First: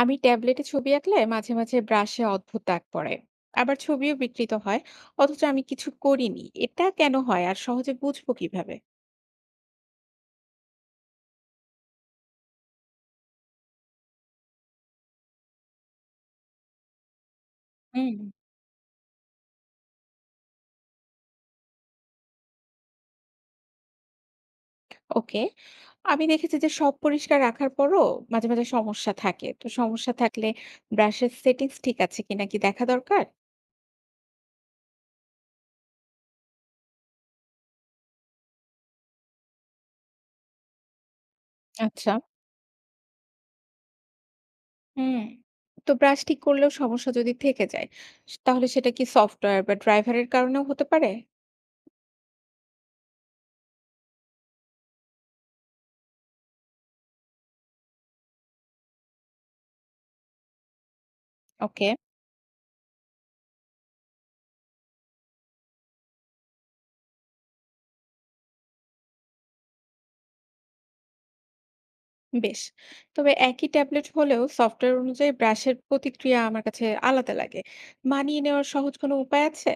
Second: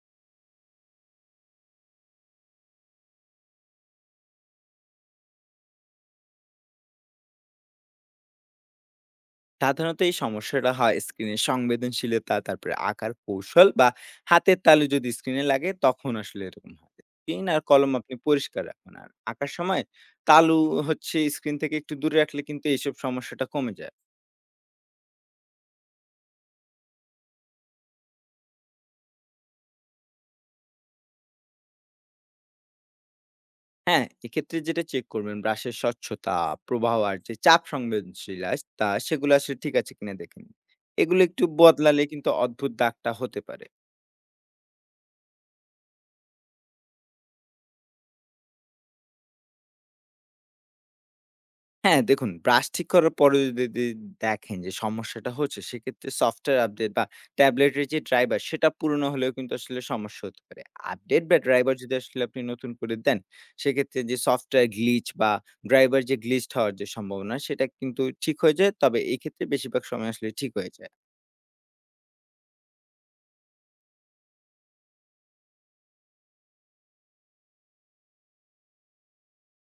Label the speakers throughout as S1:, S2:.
S1: আমি ট্যাবলেটে ছবি আঁকলে মাঝে মাঝে ব্রাশে অদ্ভুত দাগ পড়ে, আবার ছবিও বিকৃত হয়। অথচ আমি কিছু করিনি। এটা কেন হয় আর সহজে বুঝবো কিভাবে?
S2: সাধারণত এই সমস্যাটা হয় স্ক্রিনের সংবেদনশীলতা, তারপরে আঁকার কৌশল বা হাতের তালু যদি স্ক্রিনে লাগে তখন আসলে এরকম হয়। পেন আর কলম
S1: হুম।
S2: আপনি পরিষ্কার রাখুন। আর আঁকার সময় তালু হচ্ছে স্ক্রিন থেকে একটু দূরে রাখলে কিন্তু এইসব সমস্যাটা কমে যায়।
S1: ওকে, আমি দেখেছি যে সব পরিষ্কার রাখার পরও মাঝে মাঝে সমস্যা থাকে। তো সমস্যা থাকলে ব্রাশের সেটিংস ঠিক আছে কিনা কি দেখা দরকার?
S2: হ্যাঁ, এক্ষেত্রে যেটা চেক করবেন ব্রাশের স্বচ্ছতা, প্রবাহ আর যে চাপ সংবেদনশীলতা সেগুলো আসলে ঠিক আছে কিনা দেখে নিন। এগুলো একটু বদলালে
S1: আচ্ছা।
S2: কিন্তু অদ্ভুত দাগটা হতে পারে।
S1: হুম। তো ব্রাশ ঠিক করলেও সমস্যা যদি থেকে যায়, তাহলে সেটা কি সফটওয়্যার বা ড্রাইভারের কারণেও হতে পারে?
S2: হ্যাঁ, দেখুন ব্রাশ ঠিক করার পরেও যদি দেখেন যে সমস্যাটা হচ্ছে, সেক্ষেত্রে সফটওয়্যার আপডেট বা ট্যাবলেটের যে ড্রাইভার সেটা পুরনো হলেও কিন্তু আসলে সমস্যা হতে পারে। আপডেট বা ড্রাইভার
S1: ওকে।
S2: যদি আসলে আপনি নতুন করে দেন, সেক্ষেত্রে যে সফটওয়্যার গ্লিচ বা ড্রাইভার যে গ্লিচড হওয়ার যে সম্ভাবনা, সেটা কিন্তু ঠিক হয়ে যায়। তবে এক্ষেত্রে বেশিরভাগ সময় আসলে ঠিক হয়ে যায়।
S1: বেশ। তবে একই ট্যাবলেট হলেও সফটওয়্যার অনুযায়ী ব্রাশের প্রতিক্রিয়া আমার কাছে আলাদা লাগে। মানিয়ে নেওয়ার সহজ কোনো উপায় আছে?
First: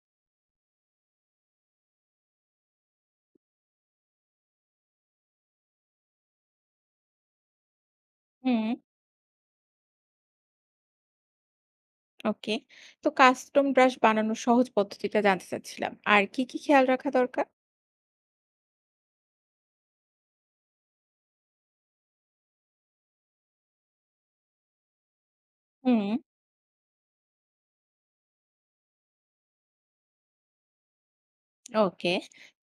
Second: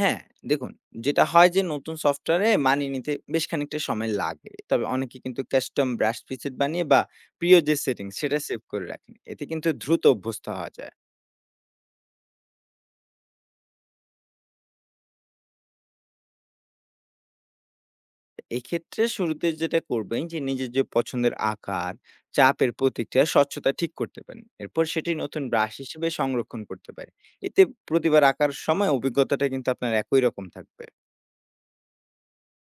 S2: হ্যাঁ, দেখুন যেটা হয় যে নতুন সফটওয়্যারে মানিয়ে নিতে বেশ খানিকটা সময় লাগে। তবে অনেকে কিন্তু কাস্টম ব্রাশ প্রিসেট বানিয়ে বা প্রিয় যে সেটিংস সেটা সেভ
S1: হুম।
S2: করে রাখেন। এতে কিন্তু দ্রুত অভ্যস্ত হওয়া যায়।
S1: ওকে। তো কাস্টম ব্রাশ বানানোর সহজ পদ্ধতিটা জানতে চাচ্ছিলাম। আর কি, কি খেয়াল রাখা দরকার?
S2: এক্ষেত্রে শুরুতে যেটা করবেন যে নিজের যে পছন্দের আকার, চাপের প্রতিক্রিয়া, স্বচ্ছতা ঠিক করতে পারেন। এরপর সেটি নতুন ব্রাশ হিসেবে
S1: হুম।
S2: সংরক্ষণ করতে পারেন। এতে প্রতিবার আঁকার সময় অভিজ্ঞতাটা কিন্তু আপনার একই রকম থাকবে।
S1: ওকে।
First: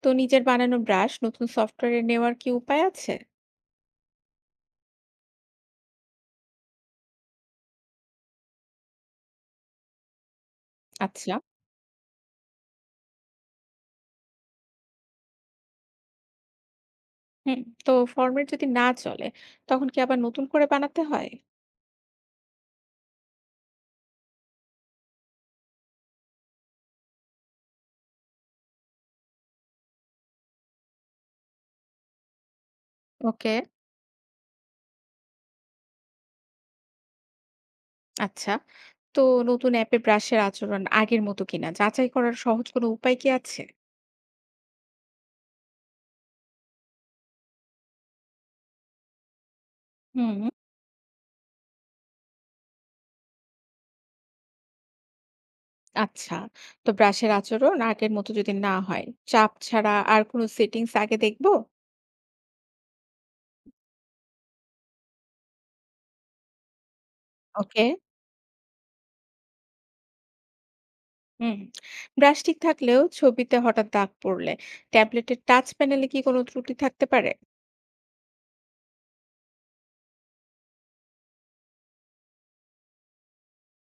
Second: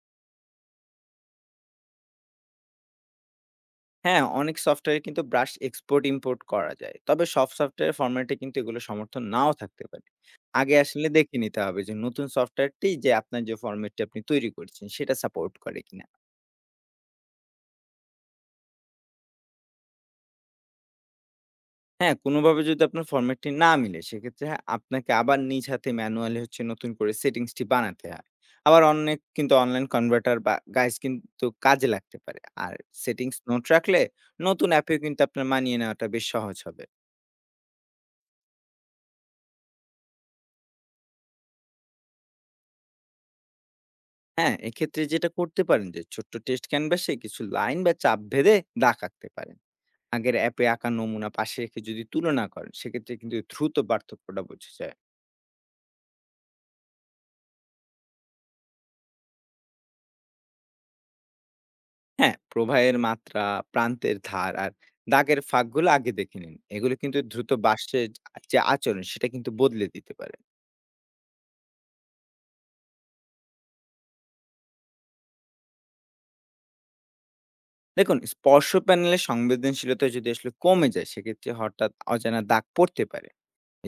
S1: তো নিজের বানানো ব্রাশ নতুন সফটওয়্যারে নেওয়ার কি উপায় আছে?
S2: হ্যাঁ, অনেক সফটওয়্যারে কিন্তু ব্রাশ এক্সপোর্ট ইম্পোর্ট করা যায়। তবে সব সফটওয়্যার ফরম্যাটে কিন্তু এগুলো সমর্থন নাও থাকতে পারে। আগে আসলে
S1: আচ্ছা।
S2: দেখে নিতে হবে যে নতুন সফটওয়্যারটি যে আপনার যে ফরম্যাটটি আপনি তৈরি করছেন সেটা সাপোর্ট করে কিনা।
S1: হুম। তো ফরম্যাট যদি না চলে, তখন কি আবার নতুন করে বানাতে হয়?
S2: হ্যাঁ, কোনোভাবে যদি আপনার ফরম্যাটটি না মিলে সেক্ষেত্রে হ্যাঁ, আপনাকে আবার নিজ হাতে ম্যানুয়ালি হচ্ছে নতুন করে সেটিংসটি বানাতে হয়। আবার অনেক কিন্তু অনলাইন কনভার্টার বা গাইজ কিন্তু কাজে লাগতে পারে। আর সেটিংস
S1: ওকে।
S2: নোট রাখলে নতুন অ্যাপেও কিন্তু আপনার মানিয়ে নেওয়াটা বেশ সহজ হবে।
S1: আচ্ছা। তো নতুন অ্যাপে ব্রাশের আচরণ আগের মতো কিনা যাচাই করার সহজ কোনো উপায় কি আছে?
S2: হ্যাঁ, এক্ষেত্রে যেটা করতে পারেন যে ছোট্ট টেস্ট ক্যানভাসে কিছু লাইন বা চাপ ভেদে দাগ আঁকতে পারেন।
S1: হুম,
S2: আগের অ্যাপে আঁকা নমুনা পাশে রেখে যদি তুলনা করেন সেক্ষেত্রে কিন্তু দ্রুত পার্থক্যটা বোঝা যায়।
S1: আচ্ছা। তো ব্রাশের আচরণ আগের মতো যদি না হয়, চাপ ছাড়া আর কোনো সেটিংস আগে দেখব?
S2: হ্যাঁ, প্রবাহের মাত্রা, প্রান্তের ধার আর দাগের ফাঁকগুলো আগে দেখে নিন। এগুলো কিন্তু দ্রুত
S1: ওকে।
S2: বাঁশের যে আচরণ সেটা কিন্তু বদলে দিতে পারে।
S1: হুম। ব্রাশ ঠিক থাকলেও ছবিতে হঠাৎ দাগ পড়লে ট্যাবলেটের টাচ প্যানেলে কি কোনো ত্রুটি থাকতে পারে?
S2: দেখুন স্পর্শ প্যানেলের সংবেদনশীলতা যদি আসলে কমে যায় সেক্ষেত্রে হঠাৎ অজানা দাগ পড়তে পারে।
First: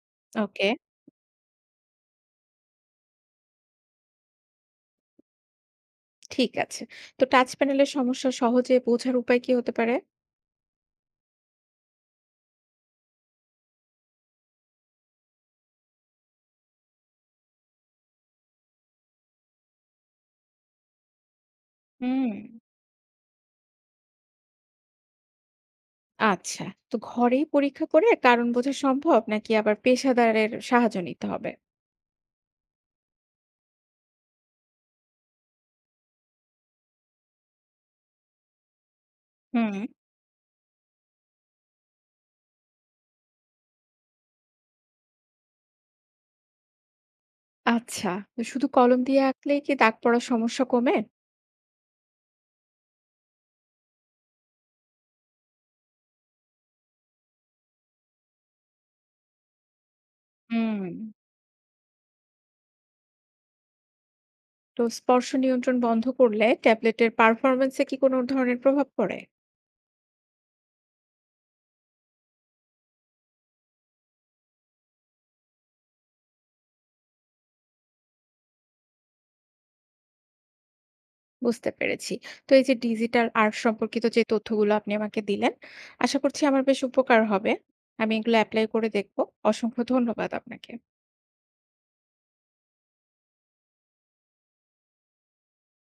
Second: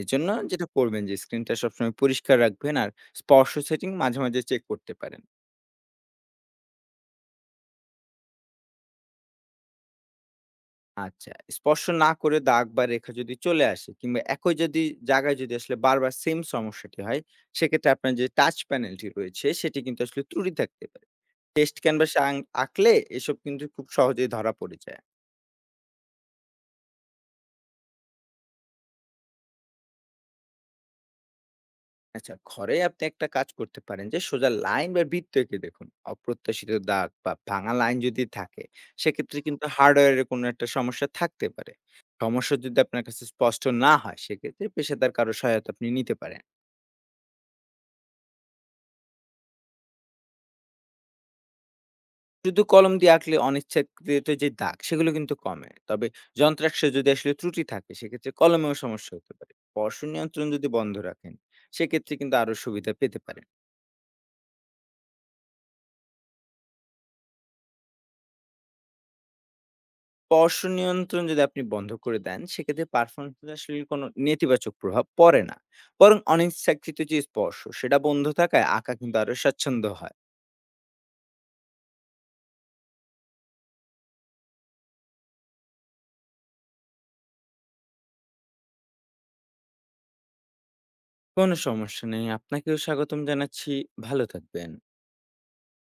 S2: এজন্য যেটা
S1: ওকে,
S2: করবেন যে স্ক্রিনটা সবসময় পরিষ্কার রাখবেন আর স্পর্শ সেটিং মাঝে, মাঝে চেক করতে পারেন।
S1: ঠিক আছে। তো টাচ প্যানেলের সমস্যা সহজে বোঝার উপায় কি হতে পারে?
S2: আচ্ছা, স্পর্শ না করে দাগ বা রেখা যদি চলে আসে কিংবা একই যদি জায়গায় যদি আসলে বারবার সেম সমস্যাটি হয়, সেক্ষেত্রে আপনার যে টাচ প্যানেলটি রয়েছে সেটি কিন্তু আসলে ত্রুটি থাকতে পারে। টেক্সট ক্যানভাসে
S1: হুম,
S2: আঁকলে এসব কিন্তু খুব সহজেই ধরা পড়ে যায়।
S1: আচ্ছা। তো ঘরেই পরীক্ষা করে কারণ বোঝা সম্ভব নাকি আবার পেশাদারের সাহায্য নিতে হবে?
S2: আচ্ছা, ঘরে আপনি একটা কাজ করতে পারেন যে সোজা লাইন বা বৃত্ত এঁকে দেখুন। অপ্রত্যাশিত দাগ বা ভাঙা লাইন যদি থাকে, সেক্ষেত্রে কিন্তু
S1: হুম,
S2: হার্ডওয়্যারের কোনো একটা সমস্যা থাকতে পারে। সমস্যা যদি আপনার কাছে স্পষ্ট না হয়, সেক্ষেত্রে পেশাদার কারো সহায়তা আপনি নিতে পারেন।
S1: আচ্ছা। তো শুধু কলম দিয়ে আঁকলেই কি দাগ পড়ার সমস্যা কমে?
S2: শুধু কলম দিয়ে আঁকলে অনিচ্ছাকৃত যে দাগ, সেগুলো কিন্তু কমে। তবে যন্ত্রাংশে যদি আসলে ত্রুটি থাকে, সেক্ষেত্রে কলমেও সমস্যা হতে পারে। স্পর্শ নিয়ন্ত্রণ যদি
S1: হুম।
S2: বন্ধ রাখেন, সেক্ষেত্রে কিন্তু আরো সুবিধা পেতে পারেন।
S1: তো স্পর্শ নিয়ন্ত্রণ বন্ধ করলে ট্যাবলেটের পারফরমেন্সে কি কোনো ধরনের প্রভাব পড়ে?
S2: স্পর্শ নিয়ন্ত্রণ যদি আপনি বন্ধ করে দেন, সেক্ষেত্রে পারফরম্যান্স আসলে কোনো নেতিবাচক প্রভাব পড়ে না। বরং অনিচ্ছাকৃত যে স্পর্শ, সেটা বন্ধ থাকায় আঁকা কিন্তু আরো স্বাচ্ছন্দ্য হয়।
S1: বুঝতে পেরেছি। তো এই যে ডিজিটাল আর্ট সম্পর্কিত যে তথ্যগুলো আপনি আমাকে দিলেন, আশা করছি আমার বেশ উপকার হবে। আমি এগুলো অ্যাপ্লাই করে দেখবো। অসংখ্য ধন্যবাদ আপনাকে।
S2: কোনো সমস্যা নেই। আপনাকেও স্বাগতম জানাচ্ছি। ভালো থাকবেন।